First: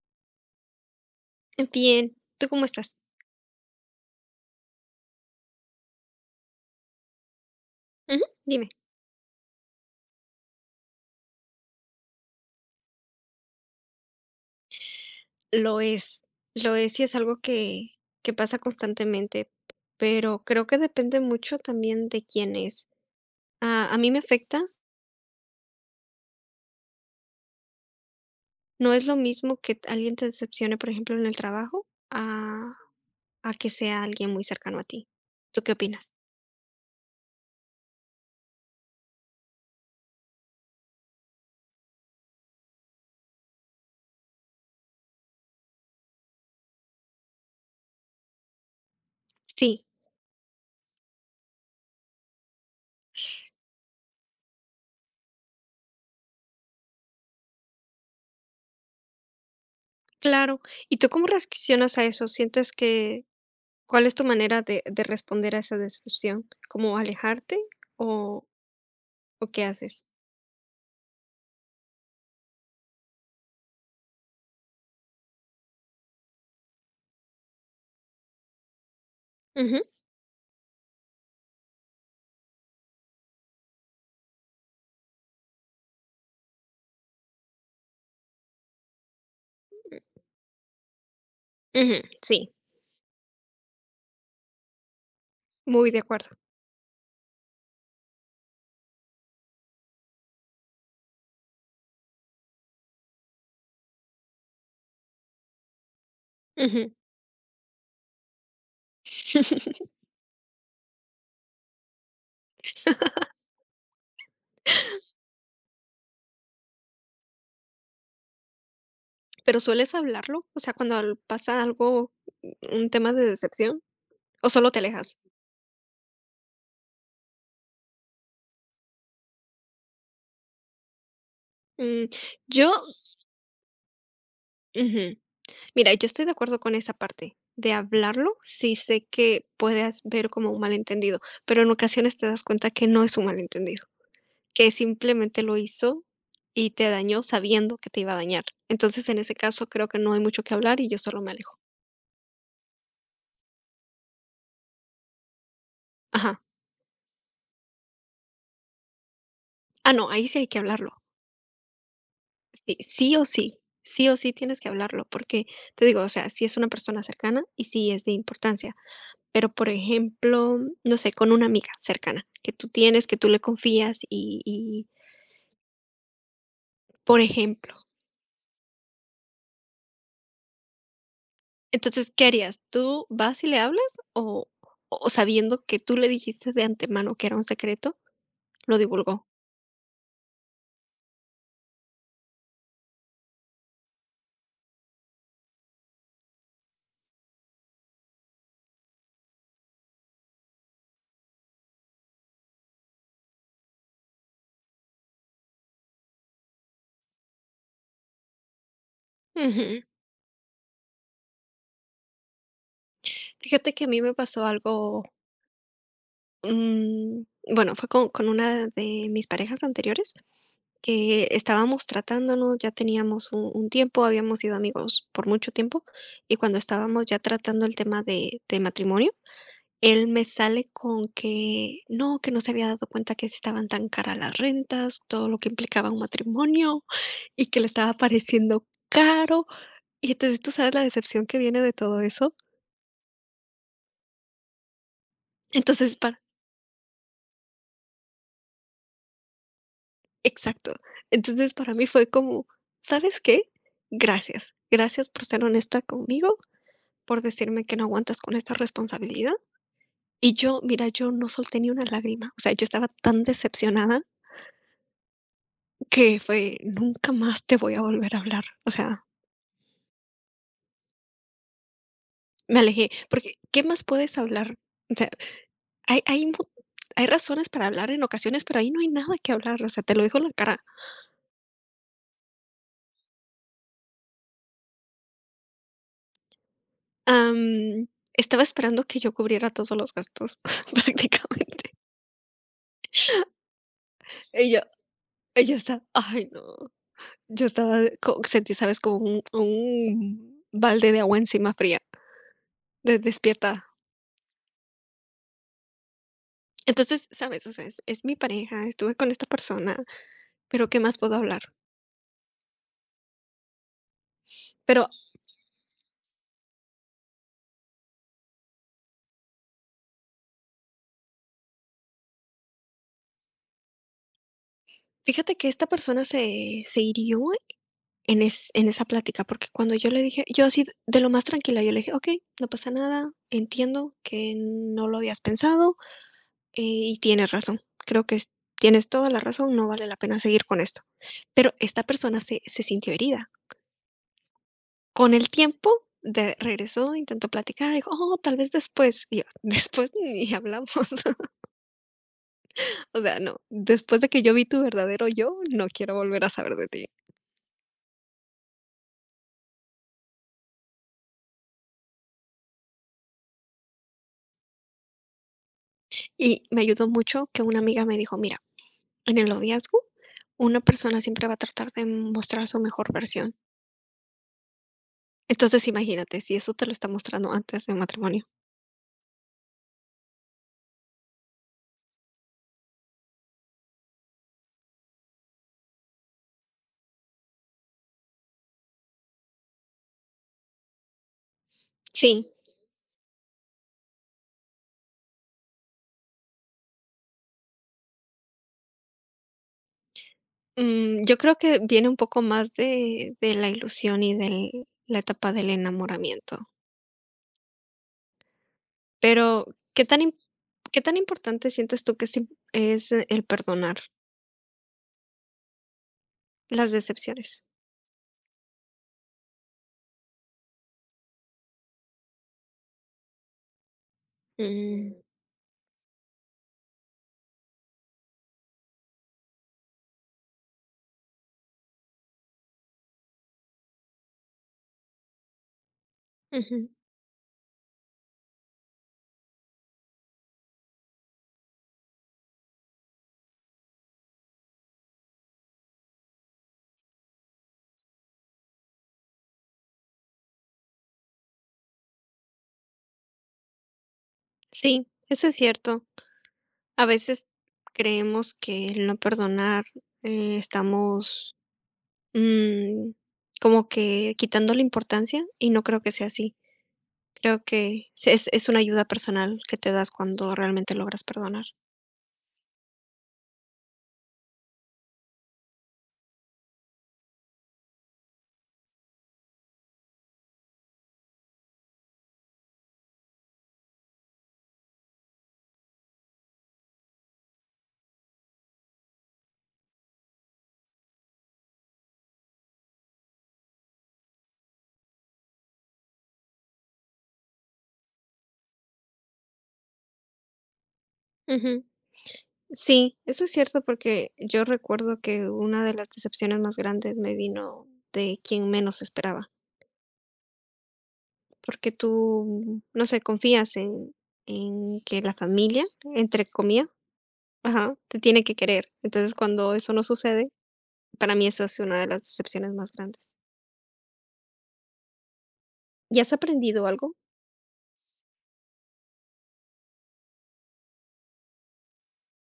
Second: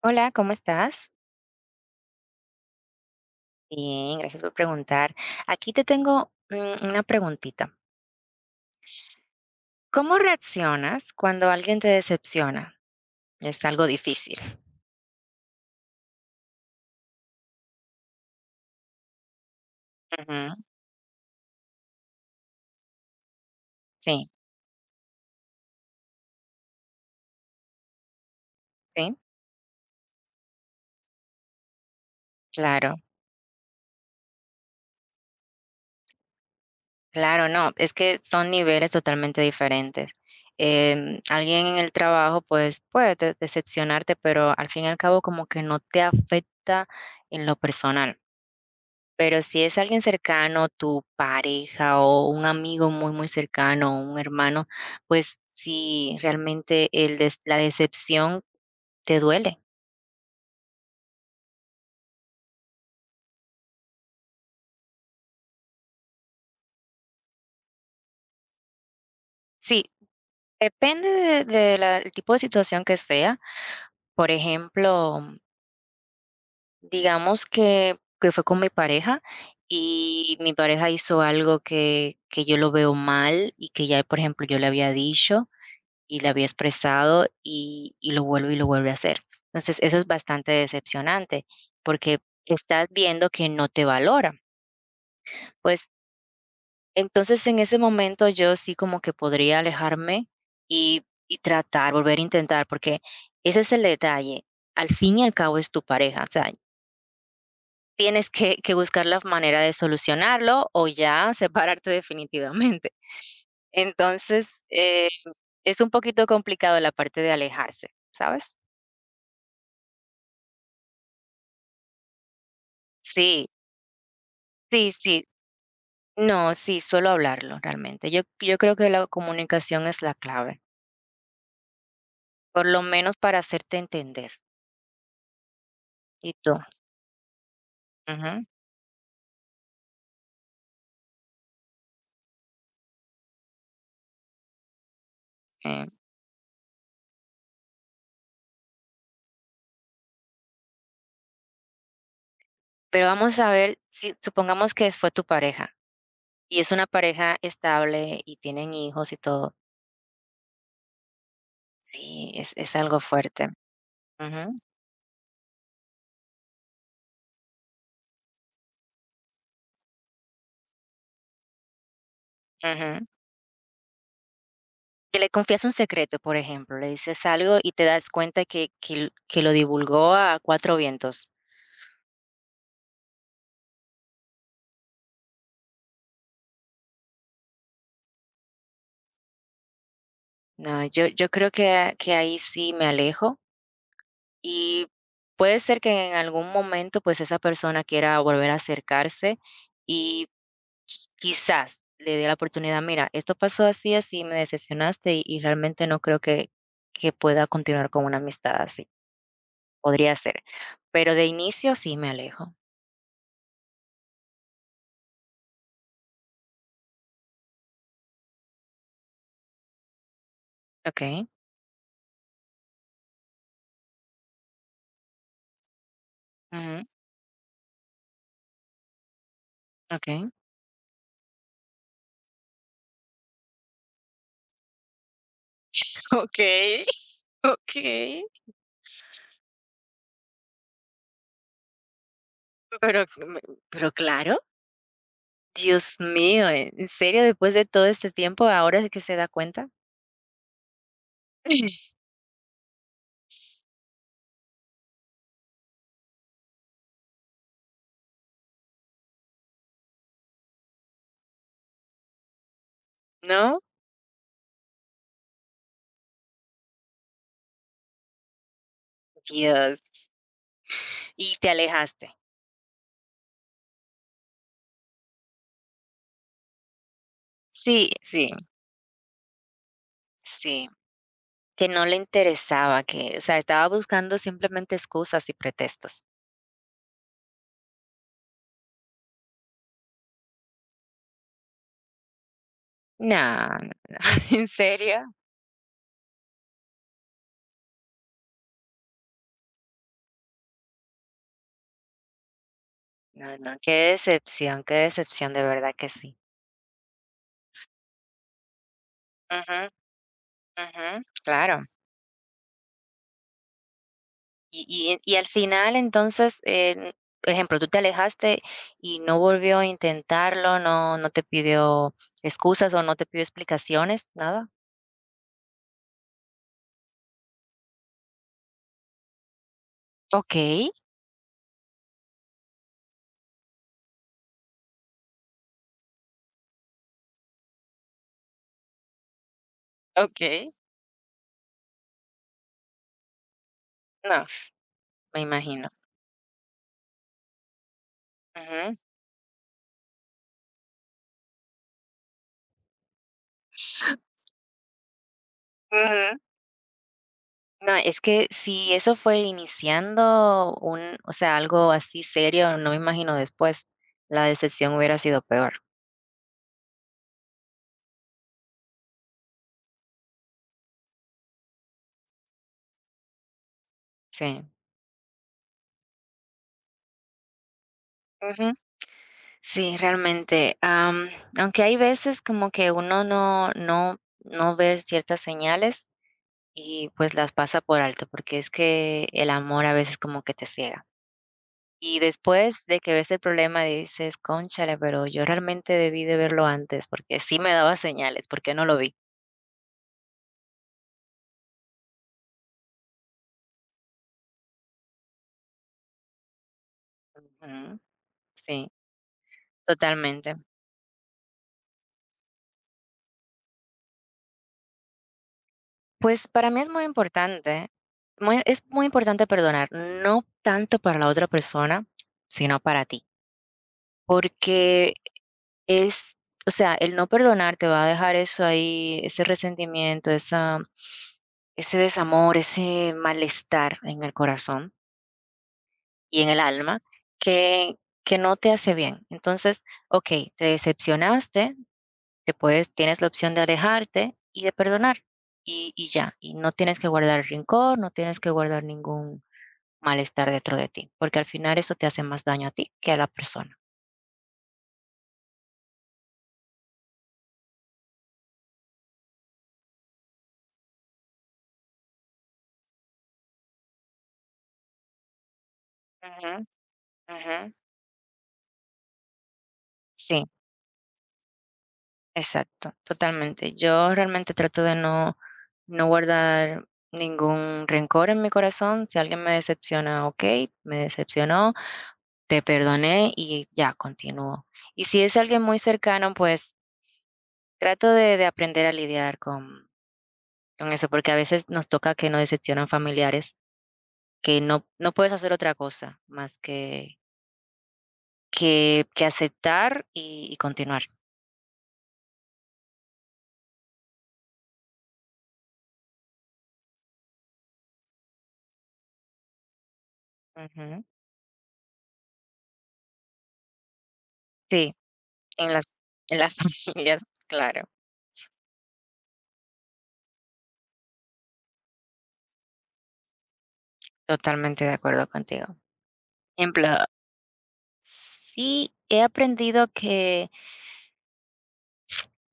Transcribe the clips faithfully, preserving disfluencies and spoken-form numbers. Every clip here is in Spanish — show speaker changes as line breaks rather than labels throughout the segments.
Hola, ¿cómo estás?
Bien, ¿tú cómo estás?
Bien, gracias por preguntar. Aquí te tengo mm, una preguntita.
Ujú, dime.
¿Cómo reaccionas cuando alguien te decepciona? Es algo difícil.
Lo es, lo es, y es algo que que pasa constantemente, pero
Ujú,
creo que depende mucho también de quién es. Ah, a mí me
sí,
afecta, no es
sí,
lo mismo que t alguien te decepcione, por ejemplo, en el trabajo, a
claro,
a que sea alguien muy cercano a ti. ¿Tú qué opinas?
claro, no, es que son niveles totalmente diferentes. Em, alguien en el trabajo, pues, puede de- decepcionarte, pero al fin y al cabo como que no te afecta en lo personal. Pero si es
Sí,
alguien cercano, tu pareja o un amigo muy, muy cercano o un hermano, pues sí, realmente el des la decepción te duele.
claro. ¿Y tú cómo reaccionas a eso? ¿Sientes que cuál es tu manera de de responder a esa decepción? ¿Cómo alejarte o o qué
Sí,
haces?
depende del de de la el tipo de situación que sea. Por ejemplo, digamos que que fue con mi pareja
Ujú,
y mi pareja hizo algo que que yo lo veo mal y que ya, por ejemplo, yo le había dicho, y le había prestado, y, y lo vuelve y lo vuelve a hacer. Entonces, eso es bastante decepcionante
ujú,
porque
sí.
estás viendo que no te valora. Pues
Muy de acuerdo.
entonces en ese momento yo sí como que podría alejarme y, y tratar, volver a intentar, porque ese es el detalle. Al fin y al cabo es tu pareja. O sea,
Ujú.
tienes que, que buscar la manera de solucionarlo o ya separarte definitivamente. Entonces, eh, es un poquito complicado la parte de alejarse, ¿sabes?
¿Pero sueles hablarlo? O sea, cuando al pasa algo, un tema de
Sí,
decepción, ¿o solo te
sí,
alejas?
sí. No, sí, suelo hablarlo realmente. Yo, yo creo que la comunicación es la clave,
Mm,
por
yo
lo menos para hacerte entender.
ujú. Mira, yo estoy de
¿Y tú?
acuerdo con esa parte de hablarlo.
Ujú,
Sí sé que puedes ver como un malentendido, pero en ocasiones te das cuenta que no es un malentendido, que simplemente lo
sí.
hizo y te dañó sabiendo que te iba a dañar. Entonces, en ese caso, creo que no hay mucho que hablar y yo solo me alejo.
Pero vamos a ver, si supongamos que fue tu pareja
Ajá.
y es una pareja estable y tienen hijos y todo.
Ah, no, ahí sí hay que hablarlo.
Sí, es, es
Eh,
algo
sí o
fuerte.
sí, sí o sí
Ujú,
tienes que hablarlo, porque te digo, o sea, si es una persona cercana y sí es de importancia, pero por ejemplo, no sé, con una amiga cercana que tú
ujú.
tienes, que tú le confías y, y
Que le confías un secreto, por ejemplo, le
por
dices algo y
ejemplo,
te das cuenta que, que, l- que lo divulgó a cuatro vientos.
entonces, ¿qué harías? ¿Tú vas y le hablas o, o sabiendo que tú le dijiste de antemano que era un secreto, lo divulgó?
No, yo, yo creo que, que ahí sí me alejo. Y puede ser que en algún momento, pues, esa persona quiera volver a acercarse y quizás le dé la oportunidad, mira, esto pasó así, así, me decepcionaste y, y realmente no creo que, que pueda continuar con una amistad así.
Ujú.
Podría ser. Pero de inicio sí me alejo.
Fíjate que a mí me pasó algo, mm, bueno, fue con, con una de mis parejas anteriores
Ok.
que estábamos tratándonos, ya teníamos un, un tiempo, habíamos sido amigos por mucho tiempo, y cuando
Ujú,
estábamos ya tratando el tema de, de matrimonio, él
Ok.
me sale con que no, que no se había dado cuenta que estaban tan caras las rentas, todo lo que implicaba un matrimonio
Ok,
y que le estaba
ok.
pareciendo caro. Y entonces tú sabes la decepción que viene de todo eso.
Pero, me- pero claro, Dios
Entonces, para,
mío, ¿en en serio después de todo este tiempo ahora es que se da cuenta?
exacto. Entonces para mí fue como, ¿sabes qué? Gracias. Gracias por ser honesta conmigo por decirme que no aguantas con esta responsabilidad. Y yo, mira, yo no solté ni una lágrima. O sea, yo estaba tan
¿No?
decepcionada que fue, nunca más te voy a volver a hablar. O sea,
Dios. Y te alejaste.
me alejé, porque ¿qué más puedes hablar? O sea, hay, hay, mu- hay razones para
Sí,
hablar en
sí,
ocasiones, pero ahí no hay nada que hablar. O sea, te lo dijo en la cara.
sí, que no le interesaba, que, o sea, estaba buscando simplemente excusas y pretextos.
Am, estaba esperando que yo cubriera todos los gastos, prácticamente.
No, no, ¿en
Ella,
serio?
ella está, ay no. Yo estaba, co- sentí, sabes, como un, un balde de agua encima fría. De
No, no,
despiertada.
qué decepción, qué decepción, de verdad que sí.
Entonces, ¿sabes? O sea, es es mi pareja, estuve con esta
Ujú,
persona, pero ¿qué
ujú,
más puedo hablar?
claro.
Pero
Y y y al final, entonces, eh, por ejemplo, tú te alejaste y no volvió a intentarlo, no no te pidió excusas o no te pidió explicaciones, ¿nada?
fíjate que esta persona se se hirió en es en esa plática, porque cuando yo le dije yo así
Okey,
de lo más tranquila, yo le dije: "Okey, no pasa nada, entiendo que no lo habías pensado, eh, y tienes razón. Creo que es tienes toda la razón, no vale la pena seguir
okey,
con esto". Pero esta persona se se sintió herida.
no,
Con
me
el
imagino.
tiempo de regresó, intentó platicar, dijo: "Oh, tal vez
Ujú.
después", y yo: "Después ni hablamos". O sea, no, después de que yo vi tu verdadero yo, no quiero
Ujú.
volver a saber de ti.
No, es que si eso fue iniciando un o sea, algo así serio, no me imagino después, la decepción hubiera sido peor.
Y me ayudó mucho que una amiga me dijo: "Mira, en el noviazgo, una persona siempre va a tratar de mostrar su mejor versión".
Sí.
Entonces, imagínate, si eso te lo está mostrando antes del matrimonio.
Ujú. Sí, realmente, am, aunque hay veces como que uno no no no ve ciertas señales y, pues, las pasa por alto, porque es que el amor a veces como que te ciega. Y
Sí,
después de que ves el problema dices: "Cónchale, pero yo realmente debí de verlo antes, porque sí me daba señales, ¿por qué no lo vi?".
mm, yo creo que viene un poco más de de la ilusión y del la etapa del enamoramiento.
Ujú, sí.
Pero, ¿qué tan im
Totalmente.
¿qué tan importante sientes tú que es im es eh, el perdonar
Pues para mí es
las
muy
decepciones?
importante, muy- es muy importante perdonar, no tanto para la otra persona, sino para ti, porque
Mm,
es, o sea, el no perdonar te va a dejar eso ahí, ese resentimiento, esa, ese desamor, ese malestar en el corazón y en el
ujú.
alma que, que no te hace bien. Entonces, ok, te decepcionaste, te puedes tienes la opción de alejarte y de perdonar, y y ya, y no tienes que guardar rencor, no tienes que guardar ningún malestar dentro de ti, porque al final eso te hace más daño a ti que a la persona.
Sí, eso es cierto. A veces creemos que el no perdonar, eh, estamos, mm, como que quitando la importancia, y no creo que sea
Ujú,
así.
ujú.
Creo que se es es una ayuda personal que te das
Sí,
cuando realmente logras perdonar.
exacto, totalmente. Yo realmente trato de no no guardar ningún rencor en mi corazón. Si alguien me decepciona, okey, me decepcionó, te perdoné y ya, continúo. Y si es alguien muy cercano, pues trato de de aprender a lidiar con Con eso, porque a veces nos toca que nos decepcionan familiares, que no no puedes hacer otra cosa más que que que aceptar y y continuar.
Ujú. Sí, eso es cierto porque yo recuerdo que una de las decepciones más grandes me vino de quien menos esperaba,
Ujú.
porque tú, no sé, confías en,
Sí,
en que la
en las
familia,
en
entre
las
comillas,
familias, claro,
ajá, te tiene que querer. Entonces, cuando eso no sucede, para mí eso es una de las decepciones más grandes.
totalmente de acuerdo contigo.
¿Y has aprendido
Ejemplo,
algo?
sí he aprendido que,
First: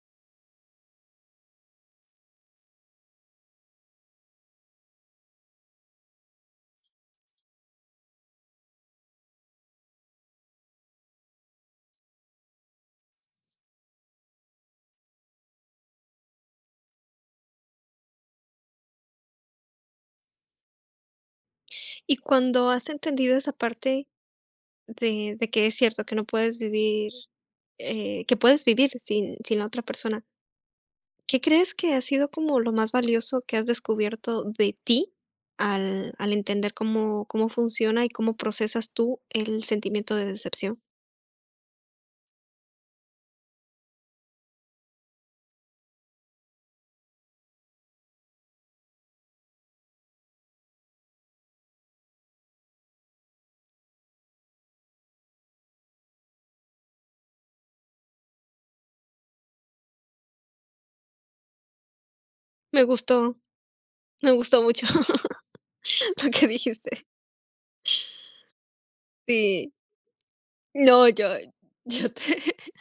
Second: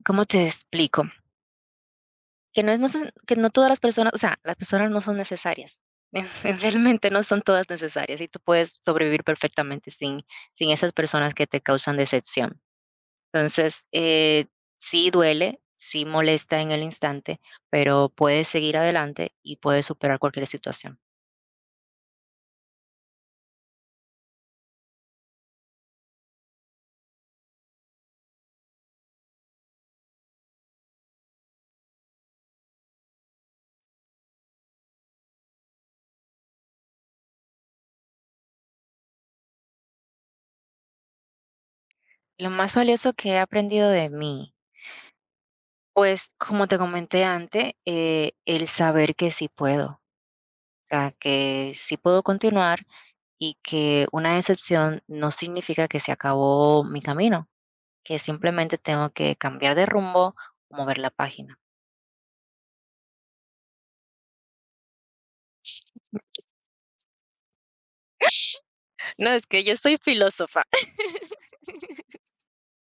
¿cómo te explico? Que no es no son que no todas las personas, o sea, las personas no son necesarias. Realmente no son todas necesarias y tú puedes sobrevivir perfectamente sin sin esas personas que te causan decepción. Entonces, eh, sí duele, sí molesta en el instante, pero puedes seguir adelante y puedes superar cualquier situación.
Y cuando has entendido esa parte de, de que es cierto que no puedes vivir, eh, que puedes vivir sin, sin la otra persona, ¿qué crees que ha sido como lo más valioso que has descubierto de ti al al entender cómo cómo funciona y cómo procesas tú el sentimiento de decepción?
Lo más valioso que he aprendido de mí, pues como te comenté antes, eh, el saber que sí puedo, o sea, que sí puedo continuar y que una decepción no significa que se acabó mi camino, que simplemente tengo que cambiar de rumbo o mover la página.
Me gustó, me gustó mucho lo que dijiste.
No, es que
Sí.
yo soy filósofa.
No, yo yo te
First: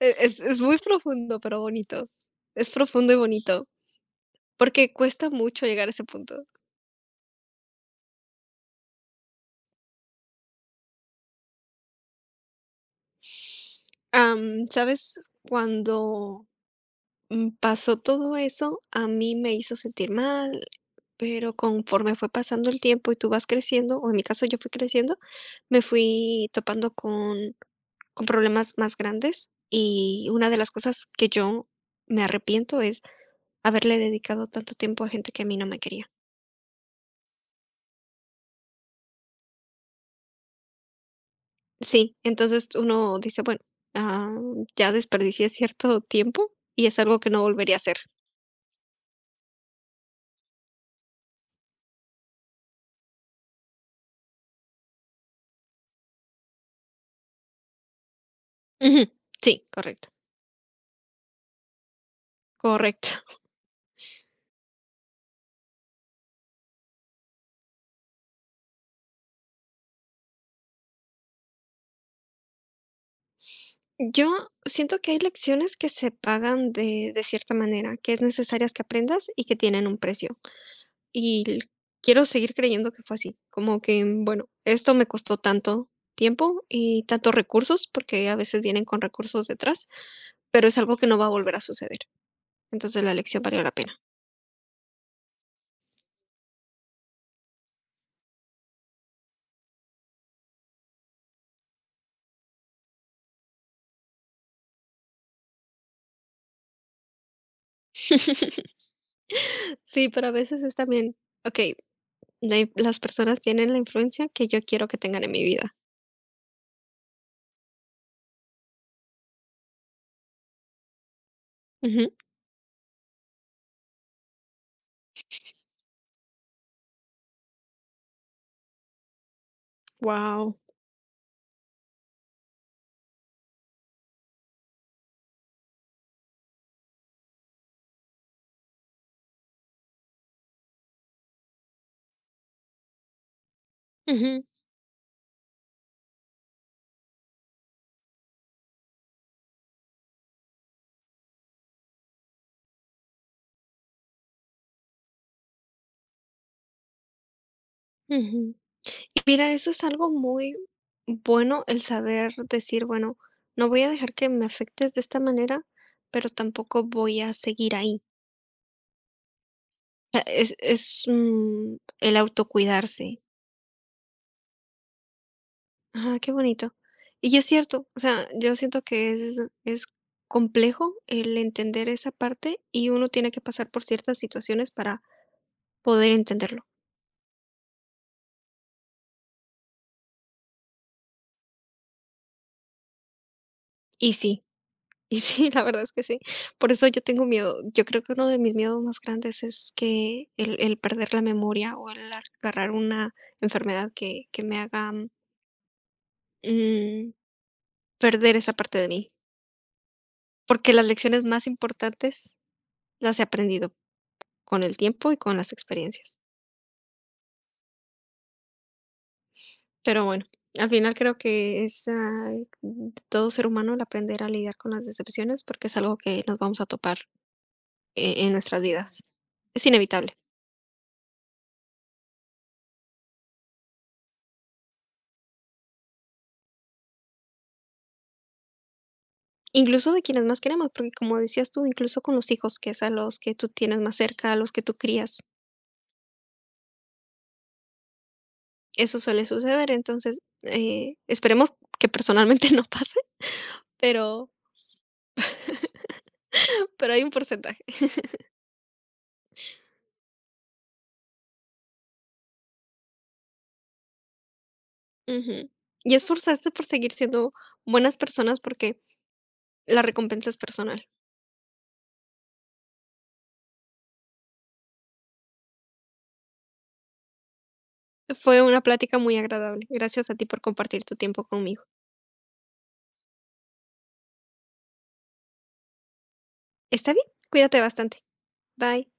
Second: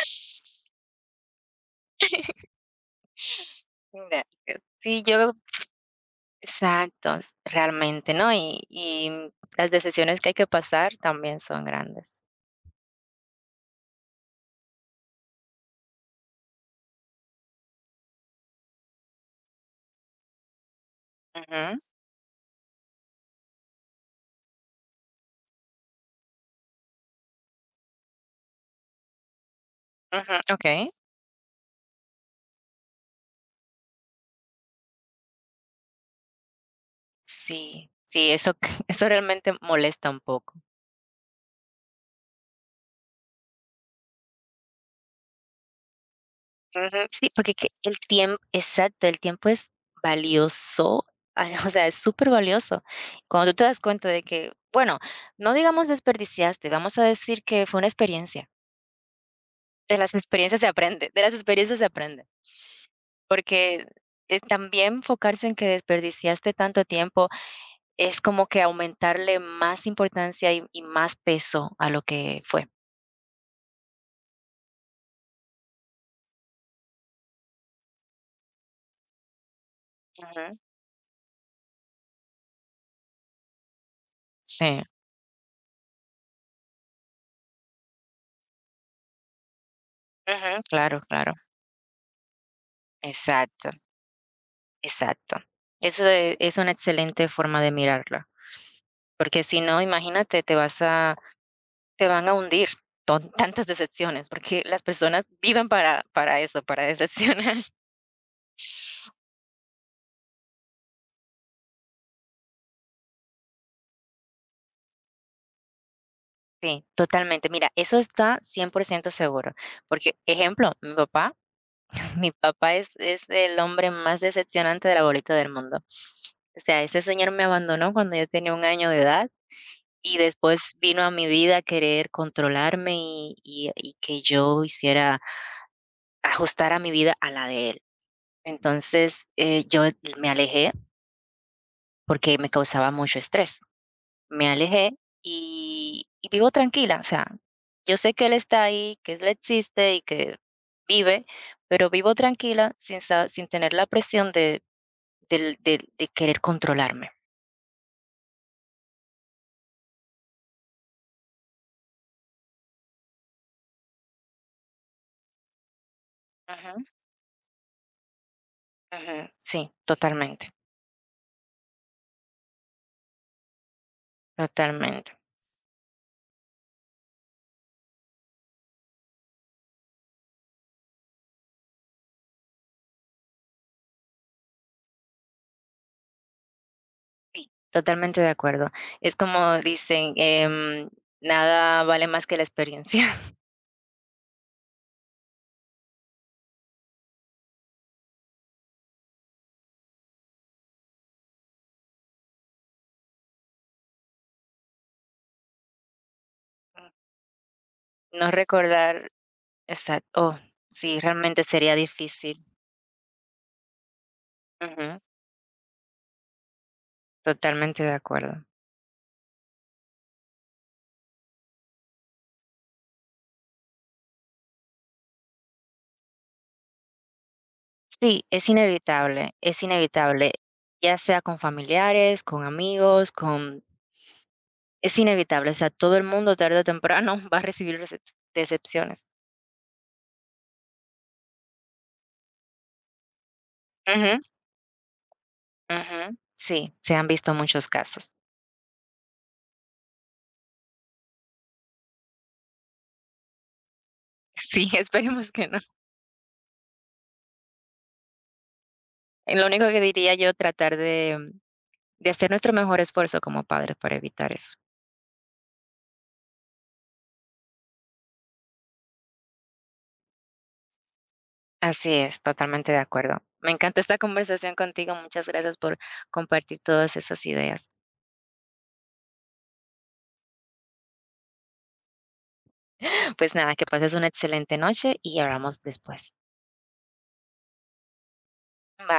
e es es muy profundo, pero bonito. Es profundo y bonito,
Mira,
porque
sí,
cuesta
yo
mucho llegar a ese punto.
exacto, s- realmente, ¿no? Y, y las decisiones que hay que pasar también son grandes.
Am, ¿sabes? Cuando Mm, pasó todo eso, a mí me hizo sentir mal, pero
Ujú,
conforme fue pasando el tiempo y tú vas creciendo, o en mi caso yo fui creciendo, me fui topando con con problemas más grandes, y
ujú,
una de
ok.
las cosas que yo me arrepiento es haberle dedicado tanto tiempo a gente que a mí no me quería.
Sí, sí, eso, eso realmente molesta un poco.
Sí, entonces uno dice: "Bueno, ah, ya desperdicié cierto tiempo y es
Ujú,
algo
sí,
que no
porque que
volvería a hacer".
el tiempo, exacto, el tiempo es valioso, ah, o sea, es súper valioso. Cuando tú te das cuenta de que, bueno, no digamos desperdiciaste, vamos a decir que fue una experiencia.
Ujú, sí,
De
correcto,
las experiencias se aprende, de las experiencias se aprende.
correcto.
Porque es también enfocarse en que desperdiciaste tanto tiempo, es como que aumentarle más importancia y y más peso a lo que fue.
Yo siento que hay lecciones que se pagan de de cierta manera, que es necesarias que aprendas y que tienen un precio.
Ujú.
Y l quiero seguir creyendo que fue así, como que, mm, bueno,
Sí.
esto me costó tanto tiempo y tantos recursos, porque a veces vienen con recursos detrás,
Ujú.
pero es algo
Claro,
que no va a
claro.
volver a suceder. Entonces, la lección valió
Exacto,
la pena.
exacto. Eso e es una excelente forma de mirarla, porque si no, imagínate, te vas a te van a hundir con tantas decepciones, porque las personas viven para para eso, para decepcionar.
Sí, pero a veces es también, okey, de las personas tienen la influencia que yo quiero que tengan en mi vida.
Sí, totalmente. Mira, eso está cien por ciento seguro, porque, ejemplo, mi papá
Wow.
Mi papá es es el hombre más decepcionante de la bolita del mundo. O sea, ese señor me abandonó cuando yo tenía un año de edad, y después vino a mi vida a querer controlarme y y y que yo hiciera ajustara mi vida a la de él. Entonces, eh, yo me alejé porque me causaba mucho estrés. Me alejé y y vivo tranquila, o sea, yo sé que él está ahí, que él existe y que vive, pero vivo tranquila sin sa sin tener la presión de Del del de querer controlarme.
Mira, eso es algo muy bueno, el saber decir, bueno, no voy a dejar que me afectes de esta manera, pero
Ujú,
tampoco voy a seguir ahí.
ujú. Sí,
Sea,
totalmente,
es es, mm, el autocuidarse.
totalmente,
Ah, qué bonito. Y es cierto, o sea, yo siento que es es complejo el entender esa parte, y uno tiene que pasar por ciertas situaciones para poder entenderlo.
sí, totalmente de acuerdo. Es como dicen, em, nada vale más que la experiencia.
Y sí, y sí, la verdad es que sí. Por eso yo tengo miedo. Yo creo que uno de mis miedos más grandes es que el el perder la memoria o el agarrar una enfermedad que que me haga, mm, mm,
No
perder esa parte de
recordar
mí,
exacto. Oh,
porque las
sí,
lecciones
realmente
más
sería
importantes
difícil.
las he aprendido con el
Ujú.
tiempo y con las experiencias.
Totalmente de acuerdo.
Pero bueno, al final creo que es, ah, de todo ser humano el aprender a lidiar con las decepciones, porque es algo que nos vamos a topar
Sí,
e en
es
nuestras vidas.
inevitable, es
Es inevitable.
inevitable, ya sea con familiares, con amigos, con es inevitable, o sea, todo el mundo tarde o temprano va a recibir recep decepciones.
Incluso de quienes más queremos, porque como decías tú, incluso con los hijos, que es a los que tú tienes más
Ujú.
cerca, a los que tú crías,
Ujú. Sí, se han visto muchos casos.
eso suele suceder. Entonces, eh, esperemos que personalmente no pase, pero,
Sí, esperemos que no.
pero hay un porcentaje.
Y lo único que diría yo, tratar de mm, de hacer nuestro mejor esfuerzo como padres para evitar eso.
Ujú. Y esforzarse por seguir siendo buenas personas porque la recompensa es personal.
Así es, totalmente de acuerdo. Me encanta esta conversación contigo. Muchas gracias por compartir todas esas ideas.
Fue una plática muy agradable. Gracias a ti por compartir tu tiempo conmigo.
Pues nada, que pases una excelente noche y hablamos después.
Está bien, cuídate bastante. Bye.
Bye.